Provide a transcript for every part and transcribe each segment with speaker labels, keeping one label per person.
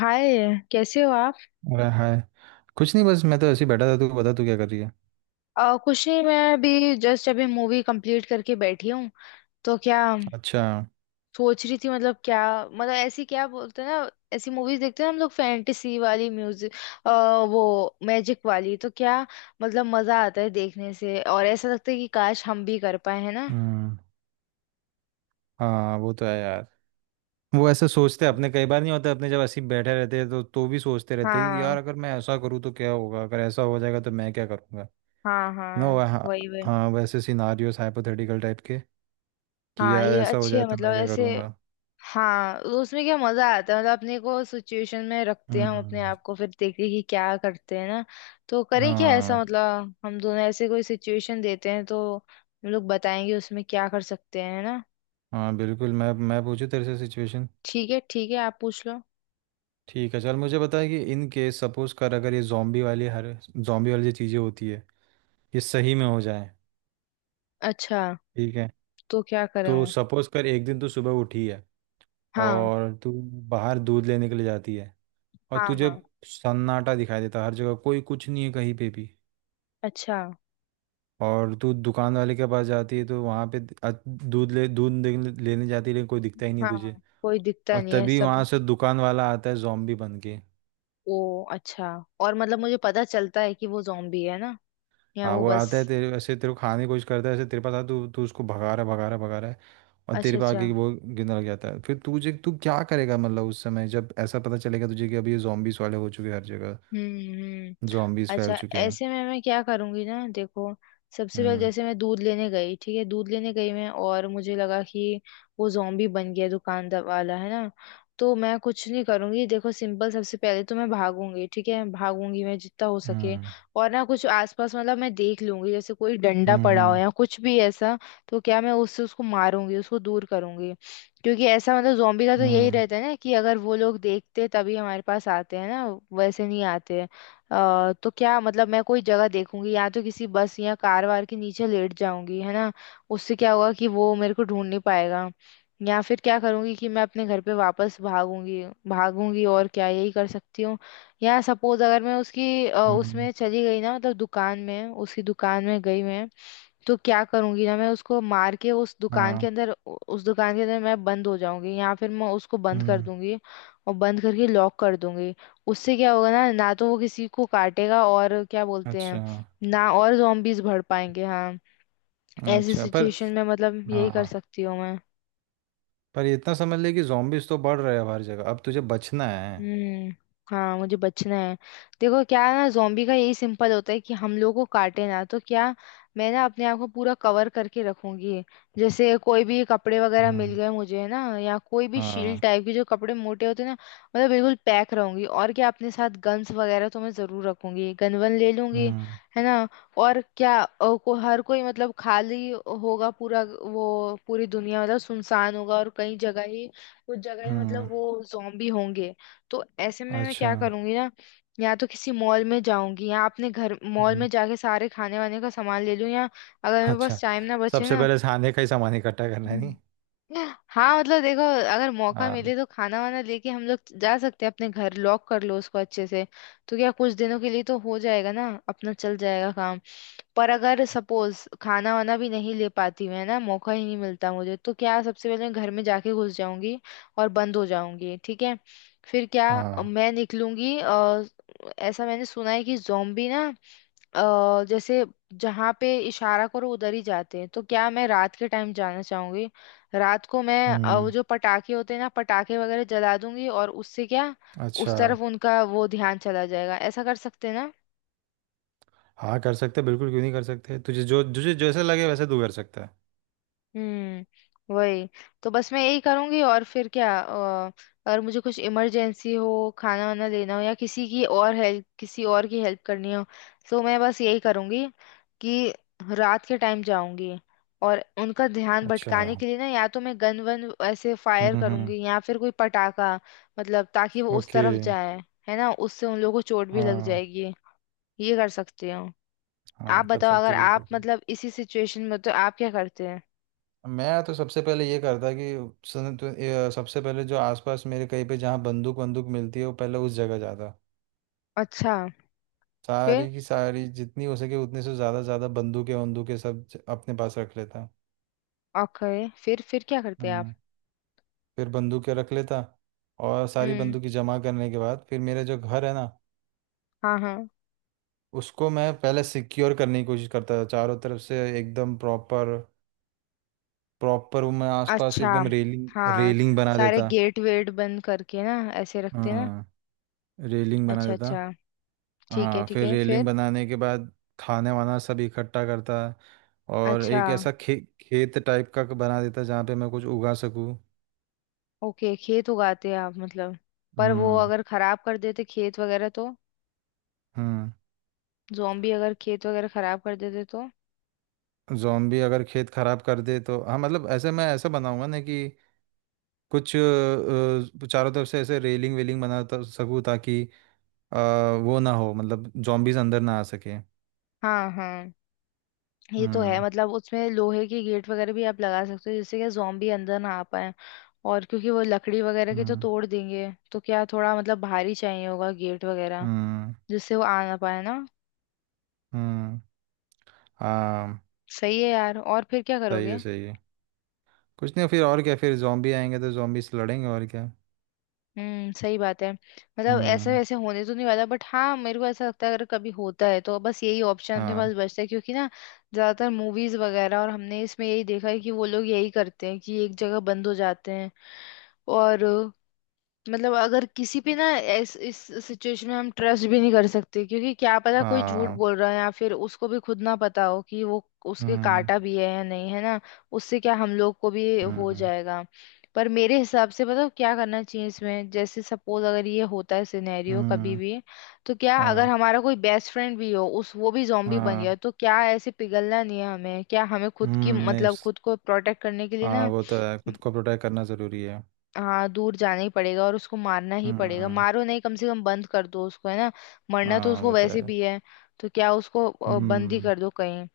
Speaker 1: हाय। कैसे हो आप?
Speaker 2: अरे, हाय। कुछ नहीं, बस मैं तो ऐसे ही बैठा था। तू बता, तू क्या कर रही है?
Speaker 1: कुछ नहीं, मैं अभी जस्ट अभी मूवी कंप्लीट करके बैठी हूँ। तो क्या
Speaker 2: अच्छा।
Speaker 1: सोच रही थी, मतलब क्या? मतलब ऐसी, क्या बोलते हैं ना, ऐसी मूवीज देखते हैं हम लोग, फैंटेसी वाली, म्यूजिक वो मैजिक वाली, तो क्या, मतलब मजा आता है देखने से, और ऐसा लगता है कि काश हम भी कर पाए, है ना।
Speaker 2: हम्म। हाँ, वो तो है यार। वो ऐसे सोचते हैं अपने कई बार, नहीं होता, अपने जब ऐसे ही बैठे रहते हैं तो भी सोचते रहते हैं कि
Speaker 1: हाँ,
Speaker 2: यार, अगर मैं ऐसा करूँ तो क्या होगा, अगर ऐसा हो जाएगा तो मैं क्या करूँगा।
Speaker 1: हाँ
Speaker 2: नो,
Speaker 1: हाँ,
Speaker 2: हाँ।
Speaker 1: वही वही।
Speaker 2: हाँ, वैसे सिनारियोस हाइपोथेटिकल टाइप के, कि
Speaker 1: हाँ,
Speaker 2: यार,
Speaker 1: ये
Speaker 2: ऐसा हो
Speaker 1: अच्छी है
Speaker 2: जाए तो
Speaker 1: मतलब
Speaker 2: मैं क्या
Speaker 1: ऐसे।
Speaker 2: करूँगा।
Speaker 1: हाँ, तो उसमें क्या मजा आता है, मतलब अपने को सिचुएशन में रखते हैं हम, अपने
Speaker 2: हम्म।
Speaker 1: आप को फिर देखते हैं कि क्या करते हैं, ना। तो करें क्या ऐसा,
Speaker 2: हाँ,
Speaker 1: मतलब हम दोनों ऐसे कोई सिचुएशन देते हैं तो हम लोग बताएंगे उसमें क्या कर सकते हैं, है ना।
Speaker 2: हाँ, बिल्कुल। मैं पूछूँ तेरे से सिचुएशन।
Speaker 1: ठीक है ठीक है, आप पूछ लो।
Speaker 2: ठीक है, चल मुझे बता कि इन केस, सपोज कर, अगर ये जॉम्बी वाली, हर जॉम्बी वाली जो चीज़ें होती है, ये सही में हो जाए।
Speaker 1: अच्छा।
Speaker 2: ठीक है।
Speaker 1: तो क्या करें
Speaker 2: तो
Speaker 1: हूँ।
Speaker 2: सपोज कर, एक दिन तू सुबह उठी है
Speaker 1: हाँ
Speaker 2: और तू बाहर दूध लेने के लिए जाती है, और
Speaker 1: हाँ।
Speaker 2: तुझे
Speaker 1: हाँ।
Speaker 2: सन्नाटा दिखाई देता है हर जगह, कोई कुछ नहीं है कहीं पे भी।
Speaker 1: अच्छा।
Speaker 2: और तू दुकान वाले के पास जाती है तो वहाँ पे दूध लेने जाती है, लेकिन कोई दिखता ही नहीं है
Speaker 1: हाँ
Speaker 2: तुझे।
Speaker 1: हाँ, कोई दिखता
Speaker 2: और
Speaker 1: नहीं है
Speaker 2: तभी वहाँ
Speaker 1: सब।
Speaker 2: से दुकान वाला आता है, जॉम्बी बन के।
Speaker 1: ओ अच्छा। और मतलब मुझे पता चलता है कि वो जॉम्बी है ना, या
Speaker 2: हाँ,
Speaker 1: वो
Speaker 2: वो
Speaker 1: बस।
Speaker 2: आता है, तेरे ऐसे तेरे को खाने की कोशिश करता है, ऐसे तेरे पास आता है, तू तू उसको भगा रहा है, भगा रहा है, भगा रहा है। और
Speaker 1: अच्छा
Speaker 2: तेरे पे
Speaker 1: अच्छा।
Speaker 2: आके वो गिरने लग जाता है, फिर तुझे, तू क्या करेगा मतलब उस समय जब ऐसा पता चलेगा तुझे कि अभी ये zombies वाले हो चुके हैं हर जगह,
Speaker 1: हम्म हम्म।
Speaker 2: zombies
Speaker 1: अच्छा।
Speaker 2: फैल चुके हैं।
Speaker 1: ऐसे में मैं क्या करूंगी ना, देखो। सबसे पहले
Speaker 2: हम्म।
Speaker 1: जैसे मैं दूध लेने गई, ठीक है, दूध लेने गई मैं और मुझे लगा कि वो zombie बन गया दुकानदार वाला, है ना। तो मैं कुछ नहीं करूंगी, देखो, सिंपल। सबसे पहले तो मैं भागूंगी, ठीक है, भागूंगी मैं जितना हो सके।
Speaker 2: हम्म।
Speaker 1: और ना कुछ आसपास मतलब मैं देख लूंगी, जैसे कोई डंडा
Speaker 2: हम्म।
Speaker 1: पड़ा हो
Speaker 2: हम्म।
Speaker 1: या कुछ भी ऐसा। तो क्या मैं उससे उसको मारूंगी, उसको दूर करूंगी। क्योंकि ऐसा मतलब जोम्बी का तो यही
Speaker 2: हम्म।
Speaker 1: रहता है ना, कि अगर वो लोग देखते तभी हमारे पास आते हैं ना। वैसे नहीं आते हैं। तो क्या मतलब मैं कोई जगह देखूंगी, या तो किसी बस या कार वार के नीचे लेट जाऊंगी, है ना। उससे क्या होगा कि वो मेरे को ढूंढ नहीं पाएगा। या फिर क्या करूंगी कि मैं अपने घर पे वापस भागूंगी भागूंगी, और क्या यही कर सकती हूँ। या सपोज अगर मैं उसकी
Speaker 2: हम्म,
Speaker 1: उसमें चली गई ना, मतलब दुकान में उसकी दुकान में गई मैं। तो क्या करूंगी ना, मैं उसको मार के
Speaker 2: हाँ।
Speaker 1: उस दुकान के अंदर मैं बंद हो जाऊंगी, या फिर मैं उसको बंद कर
Speaker 2: हम्म।
Speaker 1: दूंगी। और बंद करके लॉक कर दूंगी। उससे क्या होगा, ना ना तो वो किसी को काटेगा और क्या बोलते हैं,
Speaker 2: अच्छा।
Speaker 1: ना, और zombies बढ़ पाएंगे, हाँ। ऐसी
Speaker 2: अच्छा, पर
Speaker 1: सिचुएशन में मतलब यही कर
Speaker 2: हाँ,
Speaker 1: सकती हूँ मैं।
Speaker 2: पर ये इतना समझ ले कि zombies तो बढ़ रहे हैं अब हर जगह, अब तुझे बचना है।
Speaker 1: हम्म। हाँ, मुझे बचना है। देखो क्या है ना, जोम्बी का यही सिंपल होता है कि हम लोगों को काटे, ना तो क्या, मैं ना अपने आप को पूरा कवर करके रखूंगी। जैसे कोई भी कपड़े वगैरह मिल
Speaker 2: हम्म।
Speaker 1: गए मुझे है ना, या कोई भी शील्ड
Speaker 2: हाँ।
Speaker 1: टाइप के जो कपड़े मोटे होते हैं ना। मतलब बिल्कुल पैक रहूंगी, और क्या, अपने साथ गन्स वगैरह तो मैं जरूर रखूंगी, गन वन ले लूंगी।
Speaker 2: हम्म।
Speaker 1: है ना। और क्या को हर कोई मतलब खाली होगा पूरा, वो पूरी दुनिया मतलब सुनसान होगा, और कई जगह ही, कुछ जगह ही मतलब
Speaker 2: हम्म।
Speaker 1: वो जोम्बी होंगे। तो ऐसे में मैं
Speaker 2: अच्छा।
Speaker 1: क्या करूंगी ना, या तो किसी मॉल में जाऊंगी या अपने घर, मॉल
Speaker 2: हम्म,
Speaker 1: में जाके सारे खाने वाने का सामान ले लूं, या अगर मेरे
Speaker 2: अच्छा।
Speaker 1: पास टाइम ना बचे
Speaker 2: सबसे
Speaker 1: ना।
Speaker 2: पहले खाने का ही सामान इकट्ठा करना है, नहीं?
Speaker 1: हाँ मतलब देखो, अगर मौका
Speaker 2: हाँ,
Speaker 1: मिले तो खाना वाना लेके हम लोग जा सकते हैं अपने घर, लॉक कर लो उसको अच्छे से। तो क्या, कुछ दिनों के लिए तो हो जाएगा ना, अपना चल जाएगा काम। पर अगर सपोज खाना वाना भी नहीं ले पाती मैं, ना मौका ही नहीं मिलता मुझे, तो क्या सबसे पहले मैं घर में जाके घुस जाऊंगी और बंद हो जाऊंगी, ठीक है। फिर क्या,
Speaker 2: हाँ।
Speaker 1: मैं निकलूंगी, ऐसा मैंने सुना है कि जोम्बी ना, जैसे, जहाँ पे इशारा करो उधर ही जाते हैं, तो क्या मैं रात के टाइम जाना चाहूंगी। रात को मैं, वो
Speaker 2: हम्म।
Speaker 1: जो पटाखे होते हैं ना, पटाखे वगैरह जला दूंगी, और उससे क्या, उस
Speaker 2: अच्छा।
Speaker 1: तरफ उनका वो ध्यान चला जाएगा, ऐसा कर सकते हैं ना।
Speaker 2: हाँ, कर सकते बिल्कुल, क्यों नहीं कर सकते, तुझे जो, तुझे जैसे लगे वैसे तू कर सकता है।
Speaker 1: वही, तो बस मैं यही करूंगी, और फिर क्या, अगर मुझे कुछ इमरजेंसी हो, खाना वाना लेना हो, या किसी और की हेल्प करनी हो, तो मैं बस यही करूंगी, कि रात के टाइम जाऊंगी और उनका ध्यान
Speaker 2: अच्छा।
Speaker 1: भटकाने के लिए ना, या तो मैं गन वन ऐसे
Speaker 2: हम्म।
Speaker 1: फायर
Speaker 2: हम्म।
Speaker 1: करूंगी, या फिर कोई पटाखा, मतलब ताकि वो उस
Speaker 2: ओके।
Speaker 1: तरफ जाए, है ना, उससे उन लोगों को चोट भी लग
Speaker 2: हाँ,
Speaker 1: जाएगी, ये कर सकती हूँ। आप
Speaker 2: हाँ, कर
Speaker 1: बताओ,
Speaker 2: सकती
Speaker 1: अगर
Speaker 2: बिल्कुल,
Speaker 1: आप
Speaker 2: बिल्कुल।
Speaker 1: मतलब इसी सिचुएशन में हो, तो आप क्या करते हैं?
Speaker 2: मैं तो सबसे पहले ये करता कि सुन, तो ये सबसे पहले जो आसपास मेरे कहीं पे जहाँ बंदूक बंदूक मिलती है, वो पहले उस जगह जाता।
Speaker 1: अच्छा फिर।
Speaker 2: सारी की सारी, जितनी हो सके, उतने से ज़्यादा ज़्यादा बंदूकें बंदूकें सब अपने पास रख लेता।
Speaker 1: ओके, फिर क्या करते आप?
Speaker 2: हम्म। फिर बंदूकें रख लेता, और सारी
Speaker 1: हम्म।
Speaker 2: बंदूकें जमा करने के बाद फिर मेरा जो घर है ना,
Speaker 1: हाँ हाँ।
Speaker 2: उसको मैं पहले सिक्योर करने की कोशिश करता था चारों तरफ से एकदम प्रॉपर। प्रॉपर, वो मैं आसपास
Speaker 1: अच्छा।
Speaker 2: एकदम रेलिंग,
Speaker 1: हाँ,
Speaker 2: रेलिंग बना
Speaker 1: सारे
Speaker 2: देता।
Speaker 1: गेट वेट बंद करके ना, ऐसे रखते ना।
Speaker 2: हाँ, रेलिंग बना
Speaker 1: अच्छा
Speaker 2: देता।
Speaker 1: अच्छा। ठीक है
Speaker 2: हाँ,
Speaker 1: ठीक
Speaker 2: फिर
Speaker 1: है,
Speaker 2: रेलिंग
Speaker 1: फिर?
Speaker 2: बनाने के बाद खाने वाना सब इकट्ठा करता। और
Speaker 1: अच्छा।
Speaker 2: एक ऐसा खेत टाइप का बना देता जहाँ पे मैं कुछ उगा सकूँ।
Speaker 1: ओके, खेत उगाते हैं आप मतलब? पर वो
Speaker 2: हम्म।
Speaker 1: अगर खराब कर देते खेत वगैरह तो,
Speaker 2: हम्म।
Speaker 1: जोम्बी अगर खेत वगैरह खराब कर देते तो?
Speaker 2: जॉम्बी अगर खेत खराब कर दे तो, हाँ मतलब ऐसे, मैं ऐसा बनाऊंगा ना कि कुछ चारों तरफ से ऐसे रेलिंग वेलिंग बना सकूं ताकि अ, वो ना हो, मतलब जॉम्बीज अंदर ना आ सके।
Speaker 1: हाँ हाँ, ये तो है,
Speaker 2: हम्म।
Speaker 1: मतलब उसमें लोहे के गेट वगैरह भी आप लगा सकते हो जिससे कि जोम्बी अंदर ना आ पाए। और क्योंकि वो लकड़ी वगैरह के तो
Speaker 2: हम्म।
Speaker 1: तोड़ देंगे, तो क्या थोड़ा मतलब भारी चाहिए होगा गेट वगैरह,
Speaker 2: हम्म।
Speaker 1: जिससे वो आ ना पाए ना।
Speaker 2: हम्म। हाँ।
Speaker 1: सही है यार, और फिर क्या
Speaker 2: सही है,
Speaker 1: करोगे?
Speaker 2: सही है। कुछ नहीं, फिर और क्या, फिर जॉम्बी आएंगे तो जॉम्बी से लड़ेंगे, और क्या।
Speaker 1: सही बात है, मतलब ऐसा
Speaker 2: हम्म।
Speaker 1: वैसे होने तो नहीं वाला, बट हाँ, मेरे को ऐसा लगता है अगर कभी होता है तो बस यही ऑप्शन अपने
Speaker 2: हाँ,
Speaker 1: पास बचता है, क्योंकि ना, ज्यादातर मूवीज वगैरह और हमने इसमें यही देखा है कि वो लोग यही करते हैं कि एक जगह बंद हो जाते हैं। और मतलब, अगर किसी पे ना इस सिचुएशन में हम ट्रस्ट भी नहीं कर सकते, क्योंकि क्या पता कोई झूठ
Speaker 2: हाँ।
Speaker 1: बोल रहा है, या फिर उसको भी खुद ना पता हो कि वो उसके
Speaker 2: हम्म।
Speaker 1: काटा भी है या नहीं, है ना। उससे क्या, हम लोग को भी हो
Speaker 2: हम्म।
Speaker 1: जाएगा। पर मेरे हिसाब से बताओ क्या करना चाहिए इसमें, जैसे सपोज अगर ये होता है सिनेरियो कभी
Speaker 2: हम्म।
Speaker 1: भी, तो क्या अगर
Speaker 2: हाँ,
Speaker 1: हमारा कोई बेस्ट फ्रेंड भी हो उस वो भी जॉम्बी बन
Speaker 2: हाँ।
Speaker 1: गया, तो क्या ऐसे पिघलना नहीं है हमें, क्या हमें खुद की
Speaker 2: हम्म। नहीं,
Speaker 1: मतलब खुद को प्रोटेक्ट करने के लिए
Speaker 2: हाँ,
Speaker 1: ना।
Speaker 2: वो तो है, खुद को प्रोटेक्ट करना ज़रूरी है।
Speaker 1: हाँ, दूर जाना ही पड़ेगा और उसको मारना ही पड़ेगा,
Speaker 2: हम्म।
Speaker 1: मारो नहीं कम से कम बंद कर दो उसको, है ना। मरना तो
Speaker 2: हाँ,
Speaker 1: उसको
Speaker 2: वो तो है।
Speaker 1: वैसे भी है, तो क्या उसको बंद ही
Speaker 2: हम्म।
Speaker 1: कर दो कहीं।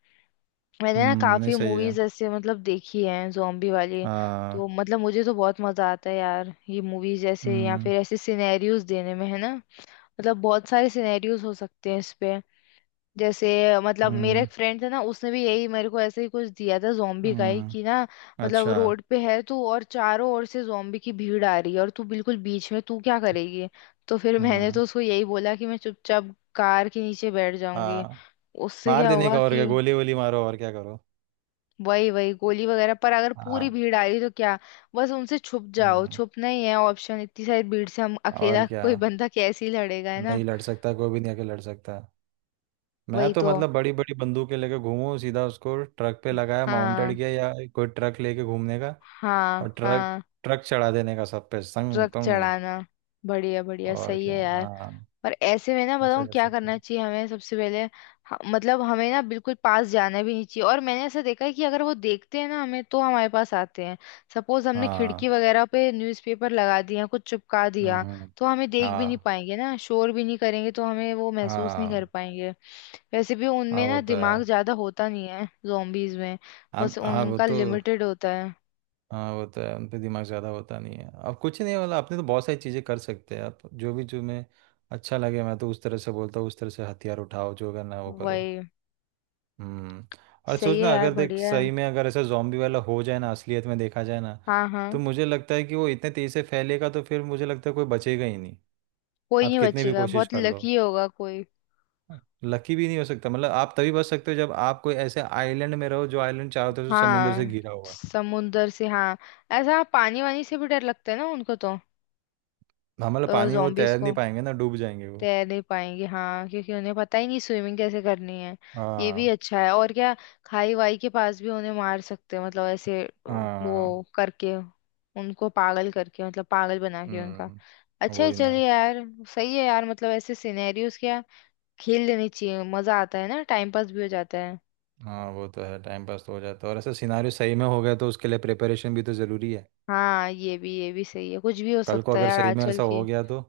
Speaker 1: मैंने ना
Speaker 2: हम्म, नहीं,
Speaker 1: काफी
Speaker 2: सही है।
Speaker 1: मूवीज ऐसे मतलब देखी है zombie वाली,
Speaker 2: हाँ।
Speaker 1: तो मतलब मुझे तो बहुत मजा आता है यार, ये मूवीज ऐसे या
Speaker 2: हम्म।
Speaker 1: फिर ऐसे सिनेरियोज देने में, है ना। मतलब बहुत सारे सिनेरियोज हो सकते हैं इस पे, जैसे, मतलब मेरा
Speaker 2: हम्म।
Speaker 1: एक फ्रेंड था ना, उसने भी यही मेरे को ऐसे ही कुछ दिया था जोम्बी का ही,
Speaker 2: हम्म,
Speaker 1: कि ना, मतलब
Speaker 2: अच्छा।
Speaker 1: रोड पे है तू, और चारों ओर से जोम्बी की भीड़ आ रही है, और तू बिल्कुल बीच में, तू क्या करेगी? तो फिर मैंने
Speaker 2: हम्म।
Speaker 1: तो उसको यही बोला कि मैं चुपचाप कार के नीचे बैठ जाऊंगी।
Speaker 2: हाँ,
Speaker 1: उससे
Speaker 2: मार
Speaker 1: क्या
Speaker 2: देने
Speaker 1: होगा
Speaker 2: का, और क्या,
Speaker 1: कि,
Speaker 2: गोली वोली मारो, और क्या करो।
Speaker 1: वही वही, गोली वगैरह, पर अगर पूरी
Speaker 2: हाँ।
Speaker 1: भीड़ आ रही तो क्या, बस उनसे छुप जाओ,
Speaker 2: हम्म।
Speaker 1: छुपना ही है ऑप्शन, इतनी सारी भीड़ से हम
Speaker 2: और
Speaker 1: अकेला
Speaker 2: क्या,
Speaker 1: कोई बंदा कैसे ही लड़ेगा, है ना।
Speaker 2: नहीं लड़ सकता कोई भी, नहीं आके लड़ सकता। मैं
Speaker 1: वही
Speaker 2: तो
Speaker 1: तो।
Speaker 2: मतलब बड़ी बड़ी बंदूकें लेके घूमूं, सीधा उसको ट्रक पे लगाया, माउंटेड
Speaker 1: हाँ
Speaker 2: किया, या कोई ट्रक लेके घूमने का।
Speaker 1: हाँ
Speaker 2: और ट्रक,
Speaker 1: हाँ।
Speaker 2: ट्रक चढ़ा देने का सब पे, संग
Speaker 1: ट्रक
Speaker 2: तुंग।
Speaker 1: चढ़ाना, बढ़िया बढ़िया,
Speaker 2: और
Speaker 1: सही
Speaker 2: क्या,
Speaker 1: है यार।
Speaker 2: हाँ।
Speaker 1: पर ऐसे में ना
Speaker 2: ऐसा
Speaker 1: बताऊँ
Speaker 2: कर
Speaker 1: क्या
Speaker 2: सकते
Speaker 1: करना
Speaker 2: हैं।
Speaker 1: चाहिए हमें, सबसे पहले मतलब हमें ना बिल्कुल पास जाना भी नहीं चाहिए, और मैंने ऐसा देखा है कि अगर वो देखते हैं ना हमें, तो हमारे पास आते हैं। सपोज हमने
Speaker 2: हाँ।
Speaker 1: खिड़की वगैरह पे न्यूज़पेपर लगा दिया, कुछ चिपका
Speaker 2: हम्म।
Speaker 1: दिया, तो हमें देख भी नहीं
Speaker 2: हाँ,
Speaker 1: पाएंगे ना, शोर भी नहीं करेंगे तो हमें वो महसूस नहीं कर
Speaker 2: हाँ।
Speaker 1: पाएंगे। वैसे भी
Speaker 2: हाँ,
Speaker 1: उनमें
Speaker 2: वो
Speaker 1: ना
Speaker 2: तो है।
Speaker 1: दिमाग ज्यादा होता नहीं है जोम्बीज में,
Speaker 2: अब
Speaker 1: बस
Speaker 2: हाँ, वो
Speaker 1: उनका
Speaker 2: तो,
Speaker 1: लिमिटेड होता है।
Speaker 2: हाँ, वो तो है, उन पे दिमाग ज़्यादा होता नहीं है। अब कुछ नहीं वाला, आपने तो बहुत सारी चीज़ें कर सकते हैं आप, जो भी, जो मैं अच्छा लगे, मैं तो उस तरह से बोलता हूँ, उस तरह से हथियार उठाओ, जो करना है वो करो।
Speaker 1: वही।
Speaker 2: हम्म। और
Speaker 1: सही है
Speaker 2: सोचना,
Speaker 1: यार,
Speaker 2: अगर देख,
Speaker 1: बढ़िया है।
Speaker 2: सही में अगर ऐसा जॉम्बी वाला हो जाए ना, असलियत में देखा जाए ना,
Speaker 1: हाँ
Speaker 2: तो
Speaker 1: हाँ।
Speaker 2: मुझे लगता है कि वो इतने तेज़ी से फैलेगा, तो फिर मुझे लगता है कोई बचेगा ही नहीं।
Speaker 1: कोई
Speaker 2: आप
Speaker 1: नहीं
Speaker 2: कितने भी
Speaker 1: बचेगा,
Speaker 2: कोशिश
Speaker 1: बहुत
Speaker 2: कर लो,
Speaker 1: लकी होगा कोई।
Speaker 2: लकी भी नहीं हो सकता। मतलब आप तभी बच सकते हो जब आप कोई ऐसे आइलैंड में रहो, जो आइलैंड चारों तरफ से समुंदर से
Speaker 1: हाँ,
Speaker 2: घिरा हुआ है।
Speaker 1: समुंदर से, हाँ। ऐसा पानी वानी से भी डर लगता है ना उनको तो,
Speaker 2: हम, मतलब पानी में वो
Speaker 1: जॉम्बीज
Speaker 2: तैर नहीं
Speaker 1: को,
Speaker 2: पाएंगे ना, डूब जाएंगे वो।
Speaker 1: तैर नहीं पाएंगे हाँ, क्योंकि उन्हें पता ही नहीं स्विमिंग कैसे करनी है। ये भी
Speaker 2: हाँ,
Speaker 1: अच्छा है, और क्या, खाई वाई के पास भी उन्हें मार सकते हैं, मतलब ऐसे,
Speaker 2: हाँ।
Speaker 1: वो करके, उनको पागल करके, मतलब पागल बना के उनका।
Speaker 2: हम्म,
Speaker 1: अच्छा है,
Speaker 2: वही ना।
Speaker 1: चलिए यार। सही है यार, मतलब ऐसे सिनेरियोस क्या, खेल लेनी चाहिए, मजा आता है ना, टाइम पास भी हो जाता है।
Speaker 2: हाँ, वो तो है, टाइम पास तो हो जाता है, और ऐसा सिनारियो सही में हो गया तो उसके लिए प्रिपरेशन भी तो ज़रूरी है।
Speaker 1: हाँ, ये भी सही है, कुछ भी हो
Speaker 2: कल को
Speaker 1: सकता है
Speaker 2: अगर
Speaker 1: यार
Speaker 2: सही में
Speaker 1: आजकल
Speaker 2: ऐसा हो
Speaker 1: की।
Speaker 2: गया तो।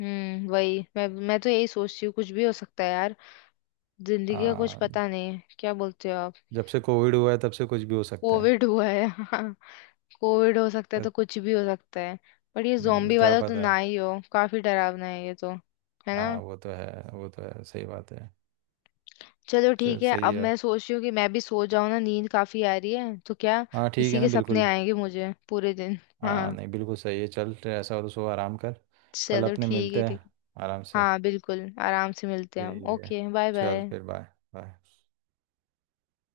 Speaker 1: वही, मैं तो यही सोचती हूँ, कुछ भी हो सकता है यार। जिंदगी का कुछ
Speaker 2: हाँ,
Speaker 1: पता नहीं है, क्या बोलते हो आप?
Speaker 2: जब से कोविड हुआ है तब से कुछ भी हो सकता है।
Speaker 1: कोविड हुआ है हाँ, कोविड हो सकता है
Speaker 2: तो,
Speaker 1: तो कुछ भी हो सकता है। पर ये जोम्बी
Speaker 2: क्या
Speaker 1: वाला तो
Speaker 2: पता।
Speaker 1: ना ही हो, काफी डरावना है ये तो, है
Speaker 2: हाँ,
Speaker 1: ना।
Speaker 2: वो तो है, वो तो है, सही बात है।
Speaker 1: चलो
Speaker 2: चल,
Speaker 1: ठीक है,
Speaker 2: सही
Speaker 1: अब
Speaker 2: है।
Speaker 1: मैं सोच रही हूँ कि मैं भी सो जाऊँ ना, नींद काफी आ रही है तो क्या,
Speaker 2: हाँ, ठीक
Speaker 1: इसी
Speaker 2: है ना,
Speaker 1: के सपने
Speaker 2: बिल्कुल।
Speaker 1: आएंगे मुझे पूरे दिन। हाँ,
Speaker 2: हाँ, नहीं, बिल्कुल सही है, चल, तो ऐसा हो तो सो, आराम कर। कल
Speaker 1: चलो
Speaker 2: अपने
Speaker 1: ठीक है
Speaker 2: मिलते हैं।
Speaker 1: ठीक है।
Speaker 2: आराम से।
Speaker 1: हाँ बिल्कुल, आराम से मिलते हैं हम।
Speaker 2: ठीक है।
Speaker 1: ओके बाय
Speaker 2: चल
Speaker 1: बाय।
Speaker 2: फिर, बाय। बाय।